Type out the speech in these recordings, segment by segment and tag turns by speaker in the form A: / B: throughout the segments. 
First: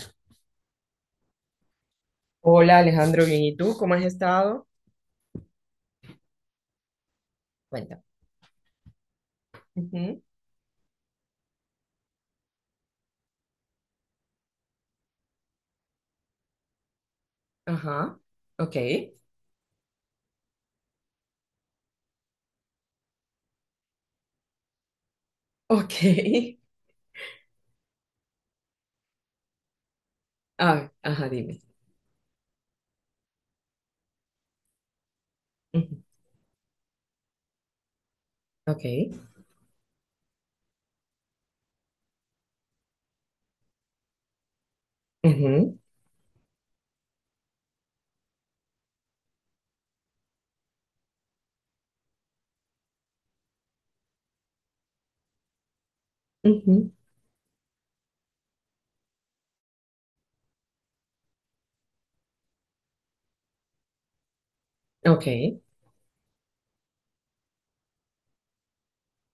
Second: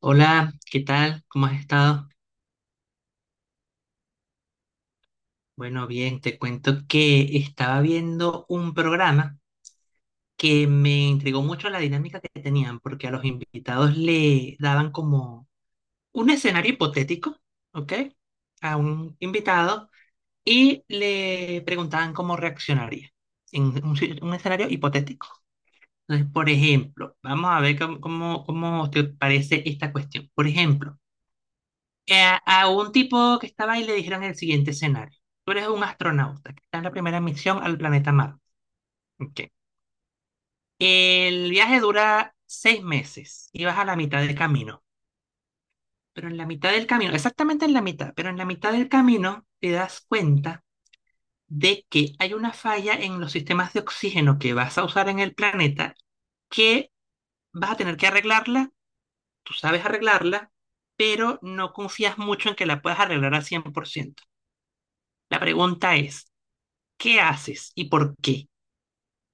A: Hola, ¿qué tal? ¿Cómo has estado?
B: Hola Alejandro, bien. ¿Y tú? ¿Cómo has estado?
A: Bueno, bien, te cuento que estaba
B: Cuenta.
A: viendo un programa
B: Ujú.
A: que me intrigó mucho la dinámica que tenían, porque a los invitados le daban como un escenario hipotético, ¿ok?
B: Ajá.
A: A
B: Ok.
A: un invitado y le preguntaban cómo reaccionaría en un, un escenario hipotético.
B: Ok.
A: Entonces, por ejemplo, vamos a ver cómo te parece esta cuestión. Por
B: Ah,
A: ejemplo,
B: ajá, dime.
A: a un tipo que estaba ahí le dijeron el siguiente escenario. Tú eres un
B: Ujú.
A: astronauta que está en la primera misión al planeta Marte.
B: Ok.
A: Ok. El viaje dura 6 meses y vas a la mitad del camino.
B: Ujú,
A: Pero en la mitad del camino, exactamente en la mitad, pero en la mitad del camino te das cuenta de que hay una falla en los sistemas de oxígeno que vas a usar en el planeta
B: ujú.
A: que vas a tener que arreglarla, tú sabes arreglarla, pero no confías mucho en que la puedas arreglar al 100%. La
B: Ok.
A: pregunta es, ¿qué haces y por qué?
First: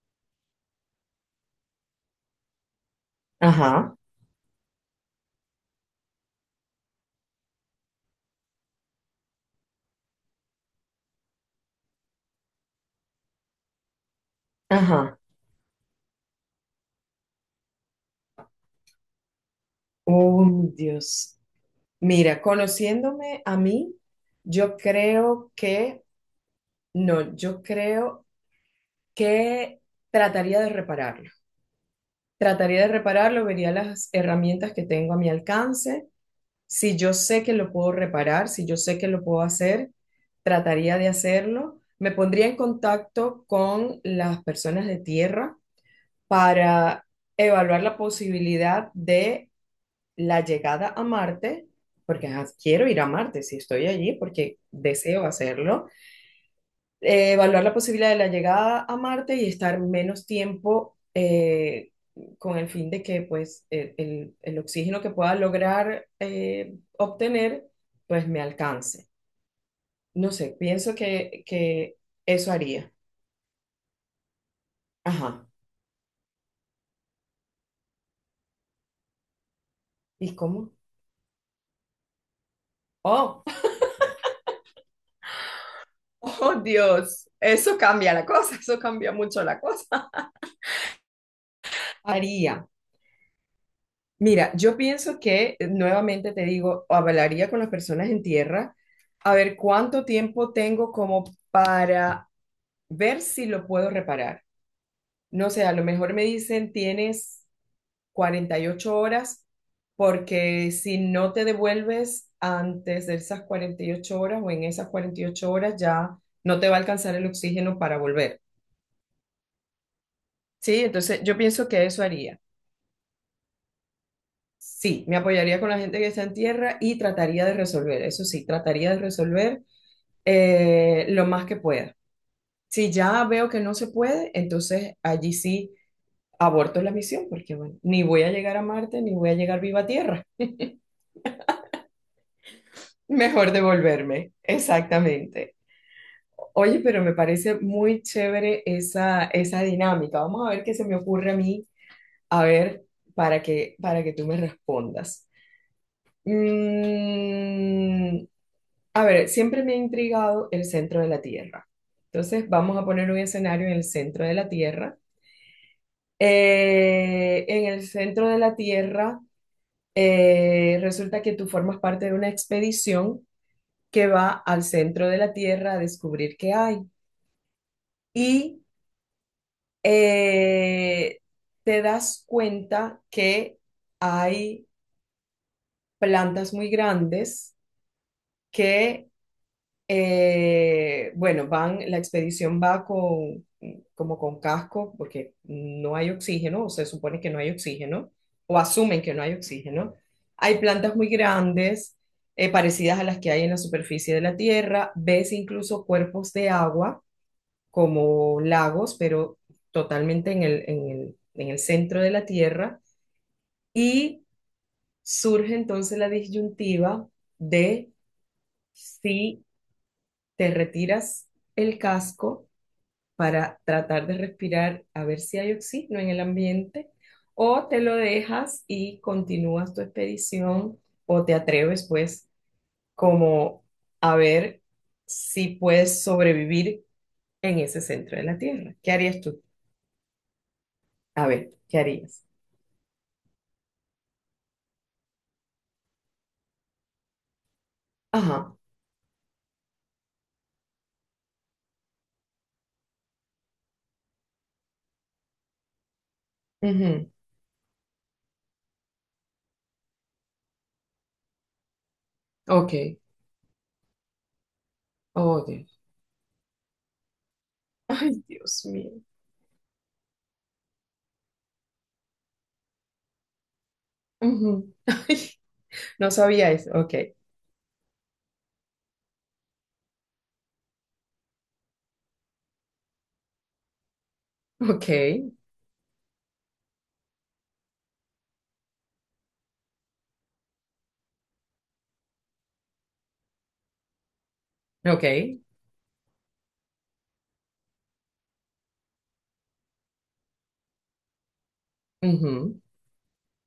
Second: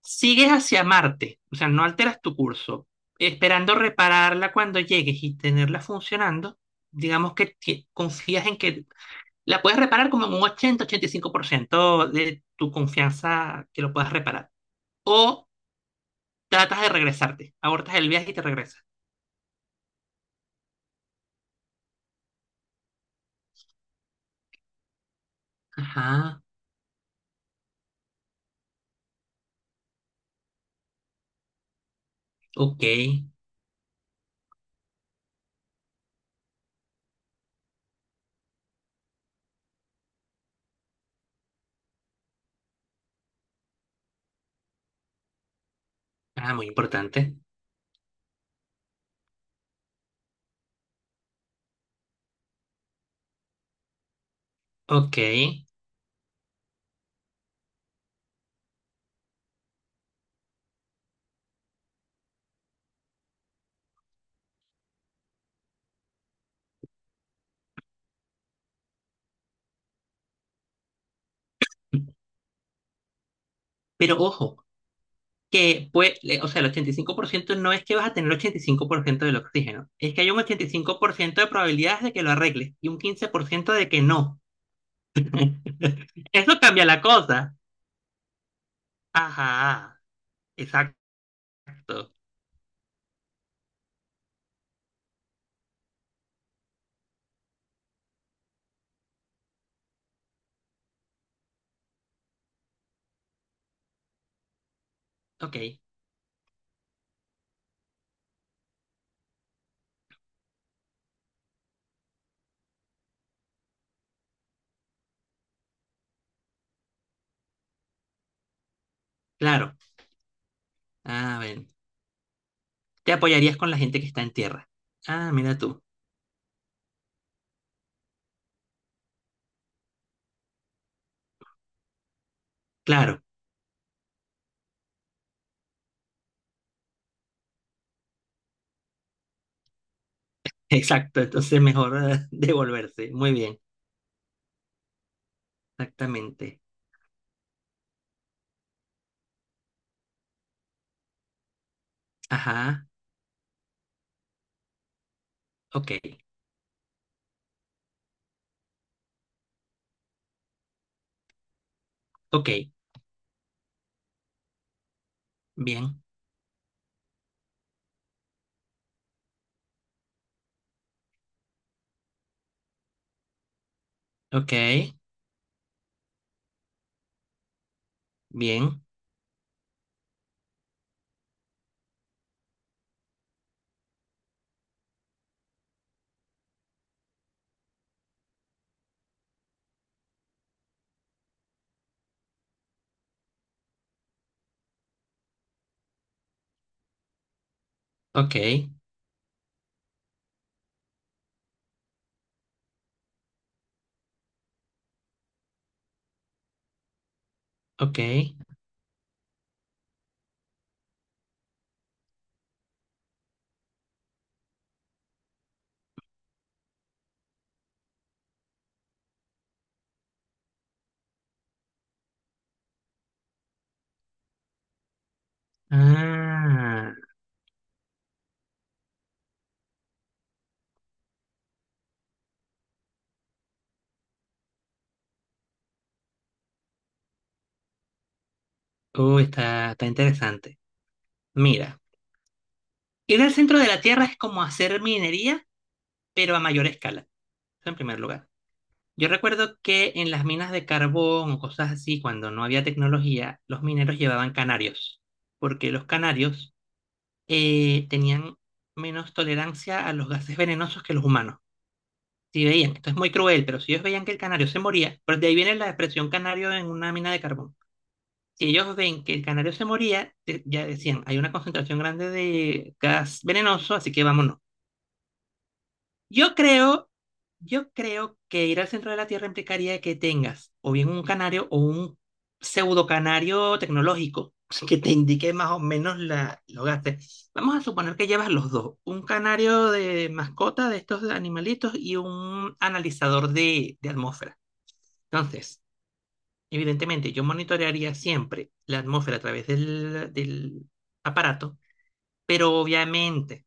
A: Sigues hacia Marte, o sea, no alteras tu curso, esperando
B: Ajá.
A: repararla cuando llegues y tenerla funcionando. Digamos que confías en que la puedes reparar como en un 80-85% de tu confianza que lo puedas reparar.
B: Ajá.
A: O tratas de regresarte, abortas el viaje y te regresas.
B: Oh, Dios. Mira, conociéndome a mí, yo creo que,
A: Ajá,
B: no, yo creo que trataría de repararlo. Trataría
A: ok.
B: de repararlo, vería las herramientas que tengo a mi alcance. Si yo sé que lo puedo reparar, si yo sé que lo puedo hacer, trataría de hacerlo. Me pondría en contacto con las personas de tierra
A: Ah, muy
B: para
A: importante.
B: evaluar la posibilidad de la llegada a Marte, porque ajá, quiero ir a Marte si estoy allí, porque
A: Ok.
B: deseo hacerlo. Evaluar la posibilidad de la llegada a Marte y estar menos tiempo, con el fin de que pues el oxígeno que pueda lograr obtener pues me alcance. No sé, pienso que eso haría.
A: Pero ojo,
B: Ajá.
A: que pues, o sea, el 85% no es que vas a tener el 85% del oxígeno, es que hay
B: ¿Y
A: un ochenta y
B: cómo?
A: cinco por ciento de probabilidades de que lo arregles y un quince
B: Oh,
A: por ciento de que no.
B: oh
A: Eso cambia la
B: Dios,
A: cosa.
B: eso cambia la cosa, eso cambia mucho la
A: Ajá,
B: cosa.
A: exacto.
B: Haría. Mira, yo pienso que nuevamente te digo, hablaría con las personas en tierra a ver cuánto tiempo tengo como para ver si lo puedo reparar. No
A: Ok,
B: sé, a lo mejor me dicen tienes 48 horas, porque si no te devuelves antes de esas 48 horas o en esas 48 horas ya no te va a alcanzar el oxígeno para volver.
A: claro.
B: Sí, entonces yo
A: A
B: pienso
A: ver,
B: que eso haría.
A: te apoyarías con la gente que está en tierra.
B: Sí, me
A: Ah, mira
B: apoyaría con la
A: tú.
B: gente que está en tierra y trataría de resolver, eso sí, trataría de resolver lo más que pueda. Si
A: Claro,
B: ya veo que no se puede, entonces allí sí aborto la misión, porque bueno, ni voy a llegar a Marte, ni voy a llegar viva a tierra.
A: exacto. Entonces mejor devolverse. Muy
B: Mejor
A: bien,
B: devolverme, exactamente.
A: exactamente.
B: Oye, pero me parece muy chévere esa, esa dinámica. Vamos a ver qué se me ocurre a mí, a ver,
A: Ajá,
B: para que tú me respondas.
A: ok,
B: Mm, A ver, siempre me ha intrigado el centro de la Tierra. Entonces,
A: ok,
B: vamos a poner un escenario en el centro de la Tierra.
A: bien,
B: En el centro de la Tierra, resulta que tú formas parte de una expedición que va
A: ok,
B: al centro de la Tierra a descubrir qué hay. Y
A: bien,
B: eh, te das cuenta que hay plantas muy grandes que. Bueno, la expedición va con, como con casco, porque no hay oxígeno, o se supone que no hay oxígeno,
A: ok,
B: o asumen que no hay oxígeno. Hay plantas muy grandes, parecidas a las que hay en la superficie de la Tierra. Ves incluso cuerpos de agua,
A: ok.
B: como lagos, pero totalmente en el centro de la Tierra. Y surge entonces la disyuntiva de si te retiras el casco para tratar de respirar a ver si hay oxígeno en el ambiente,
A: Ah,
B: o te lo dejas y continúas tu expedición, o te atreves pues como a ver si puedes sobrevivir en ese centro de la Tierra. ¿Qué harías tú?
A: está interesante.
B: A ver, ¿qué
A: Mira,
B: harías?
A: ir al centro de la Tierra es como hacer minería, pero a mayor escala. Eso en primer lugar.
B: Ajá.
A: Yo recuerdo que en las minas de carbón o cosas así, cuando no había tecnología, los mineros llevaban canarios, porque los canarios
B: Ujú.
A: tenían menos tolerancia a los gases venenosos que los humanos. Si veían, esto
B: Ok.
A: es muy cruel, pero si ellos veían que el canario se moría, pues de ahí
B: Oh,
A: viene
B: Dios.
A: la expresión canario en una mina de carbón.
B: Ay,
A: Si
B: Dios
A: ellos
B: mío.
A: ven que el canario se moría, de- ya decían, hay una concentración grande de gas venenoso, así que vámonos.
B: Ujú. Ay, no
A: Yo
B: sabía eso.
A: creo,
B: Ok.
A: yo creo que ir al centro de la Tierra implicaría que tengas o bien un canario o un pseudo canario tecnológico que te
B: Ok.
A: indique más o menos la, los gastos. Vamos a suponer que llevas los dos, un canario de mascota de estos animalitos y un analizador de atmósfera.
B: Ok.
A: Entonces, evidentemente, yo monitorearía siempre la atmósfera a través del aparato, pero
B: Ujú.
A: obviamente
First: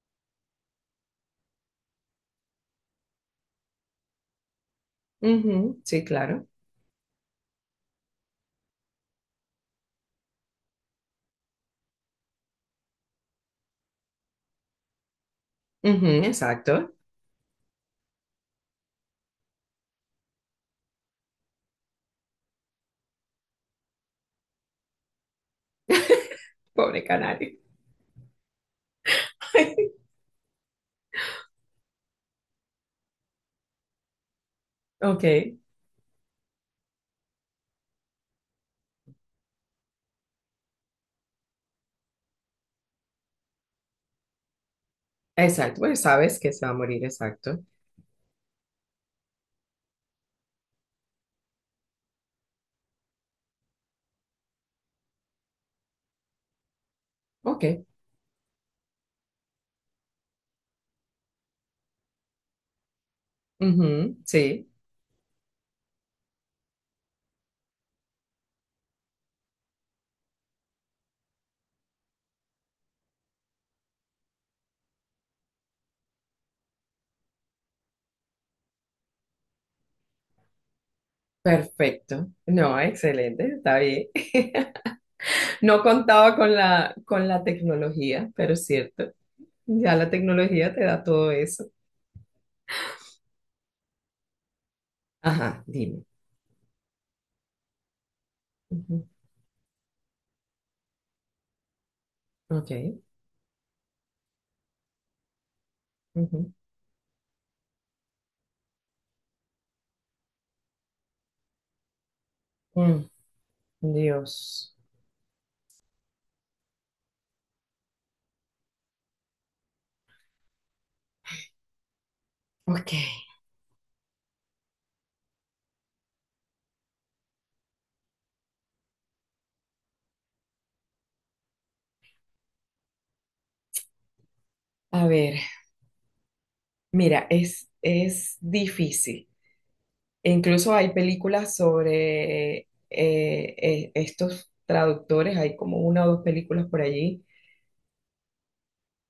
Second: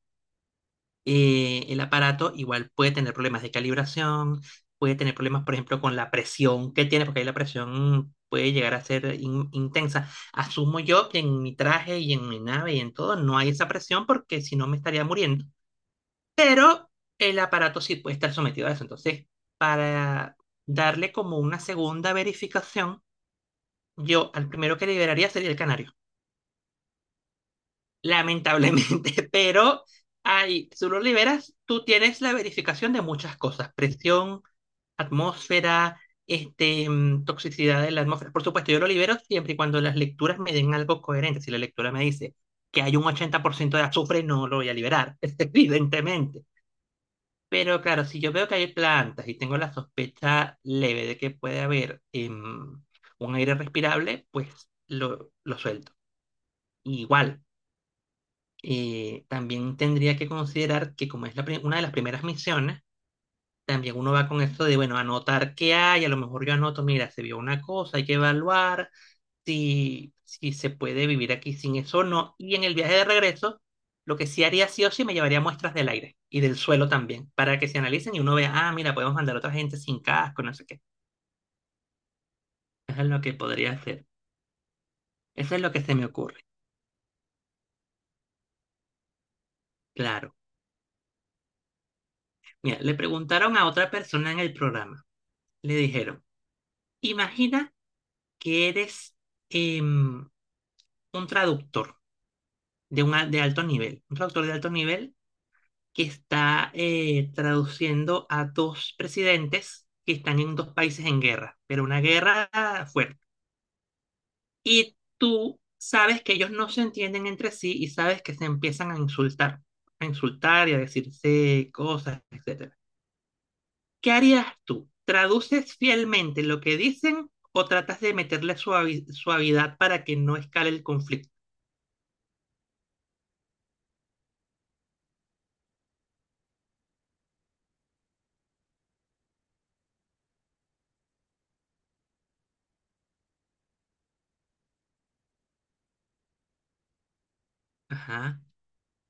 A: el aparato igual puede tener problemas de calibración, puede tener problemas, por
B: Ujú,
A: ejemplo, con
B: sí,
A: la
B: claro.
A: presión que tiene, porque ahí la presión puede llegar a ser intensa. Asumo yo que en mi traje y en mi nave y en todo no hay esa presión porque si no me estaría muriendo,
B: Ujú.
A: pero
B: Exacto.
A: el aparato sí puede estar sometido a eso. Entonces, para darle como una segunda verificación, yo al primero que liberaría sería el canario,
B: Pobre canario.
A: lamentablemente, pero ahí tú lo liberas, tú tienes la verificación de muchas cosas, presión,
B: Ok,
A: atmósfera, este, mm, toxicidad de la atmósfera. Por supuesto, yo lo libero siempre y cuando las lecturas me den algo coherente. Si la lectura me dice que hay un 80% de azufre, no lo voy a liberar,
B: exacto. Bueno, sabes
A: evidentemente.
B: que se va a morir, exacto.
A: Pero claro, si yo veo que hay plantas y tengo la sospecha leve de que puede haber un aire respirable, pues lo suelto. Igual,
B: Ok.
A: también tendría que considerar que como es la una de las primeras misiones, también uno
B: Ujú,
A: va con esto
B: sí,
A: de, bueno, anotar qué hay, a lo mejor yo anoto, mira, se vio una cosa, hay que evaluar si se puede vivir aquí sin eso o no. Y en el viaje de regreso, lo que sí haría sí o sí, me llevaría muestras del aire y del suelo también, para que se analicen y uno vea, ah, mira, podemos mandar a otra gente sin casco, no sé qué.
B: perfecto. No,
A: Eso es lo que
B: excelente,
A: podría
B: está
A: hacer.
B: bien.
A: Eso es lo
B: No
A: que se me
B: contaba
A: ocurre.
B: con la tecnología, pero es cierto. Ya la
A: Claro.
B: tecnología te da todo eso.
A: Mira, le preguntaron a otra persona en el programa.
B: Ajá,
A: Le
B: dime.
A: dijeron, imagina que
B: Ujú.
A: eres em, un traductor
B: Ok.
A: de, un de alto nivel, un traductor de alto nivel que
B: Ujú.
A: está traduciendo a dos presidentes que están en dos países en guerra, pero una guerra
B: Mm.
A: fuerte.
B: Dios.
A: Y tú sabes que ellos no se entienden entre sí y sabes que se empiezan a insultar y a decirse cosas, etcétera.
B: Ok,
A: ¿Qué harías tú? ¿Traduces fielmente lo que dicen o tratas de meterle suavidad para que no escale el conflicto?
B: a ver, mira, es difícil. E incluso hay películas sobre estos traductores, hay como una o dos películas por allí.
A: Ajá.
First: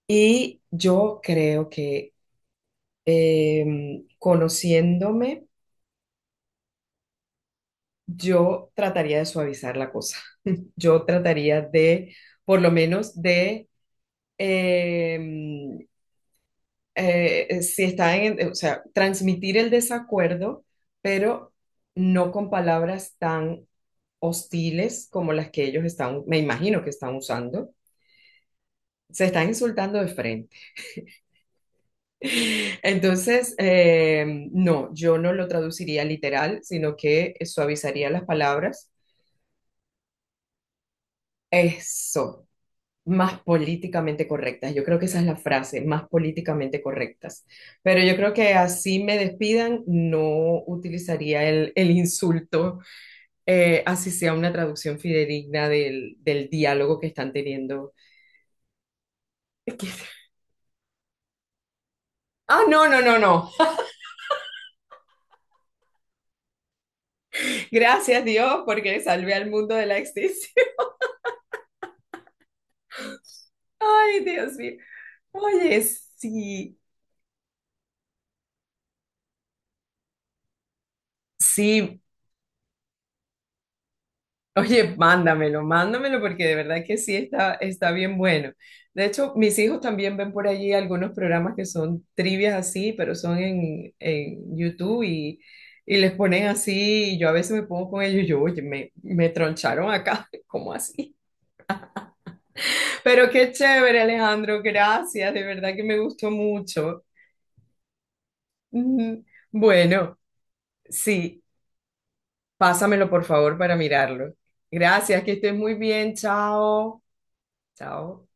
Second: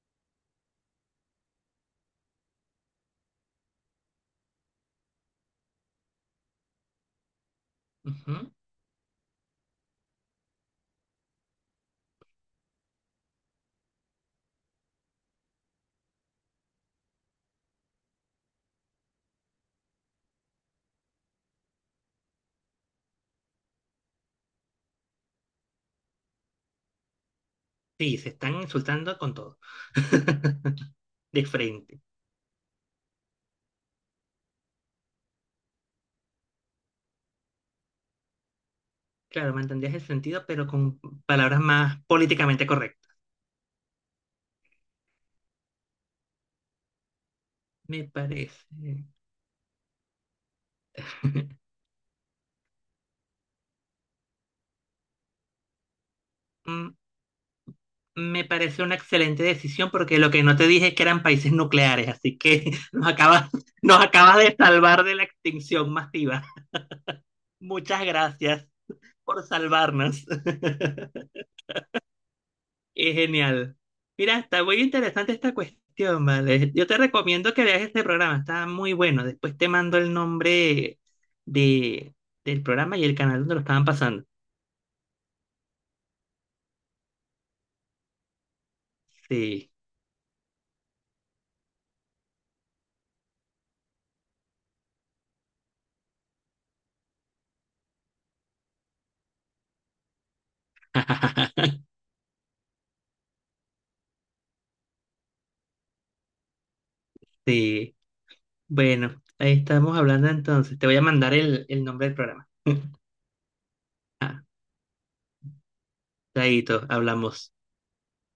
B: Y yo creo que conociéndome,
A: Ujú.
B: yo trataría de suavizar la cosa. Yo trataría de, por lo menos, de, em, si está en, o sea, transmitir el desacuerdo, pero no con palabras tan hostiles como las que ellos están, me imagino que están usando,
A: Sí, se están insultando
B: se
A: con
B: están
A: todo.
B: insultando de frente.
A: De frente.
B: Entonces, no, yo no lo traduciría literal, sino que suavizaría las palabras.
A: Claro, mantendrías el sentido, pero con palabras más
B: Eso,
A: políticamente correctas.
B: más políticamente correctas. Yo creo que esa es la frase, más políticamente correctas. Pero
A: Me
B: yo creo que
A: parece.
B: así me despidan, no utilizaría el insulto, así sea una traducción fidedigna del, del
A: Mm,
B: diálogo que están teniendo.
A: me parece una excelente decisión porque lo que no te dije es que eran países nucleares, así
B: Ah,
A: que
B: no, no,
A: nos
B: no,
A: acabas,
B: no.
A: nos acabas de salvar de la extinción masiva. Muchas
B: Gracias Dios
A: gracias
B: porque salvé
A: por
B: al mundo de la
A: salvarnos.
B: extinción.
A: Es genial.
B: Ay,
A: Mira,
B: Dios
A: está
B: mío.
A: muy interesante esta
B: Oye,
A: cuestión, ¿vale?
B: sí,
A: Yo te recomiendo que veas este programa, está muy bueno. Después te mando el nombre
B: sí.
A: de, del programa y el canal donde lo estaban pasando.
B: Oye, mándamelo, mándamelo porque de verdad que sí está, está bien bueno. De hecho, mis
A: Sí,
B: hijos también ven por allí algunos programas que son trivias así, pero son en YouTube, y les ponen así y yo a veces me pongo con ellos y yo, oye, me troncharon acá, ¿cómo así? Pero qué chévere, Alejandro, gracias, de verdad que me gustó mucho.
A: sí. Bueno,
B: Mm.
A: ahí estamos
B: Bueno.
A: hablando entonces. Te voy a mandar
B: Sí,
A: el nombre del programa.
B: pásamelo por favor para mirarlo.
A: Ah,
B: Gracias, que estés muy bien.
A: chaito,
B: Chao.
A: hablamos.
B: Chao.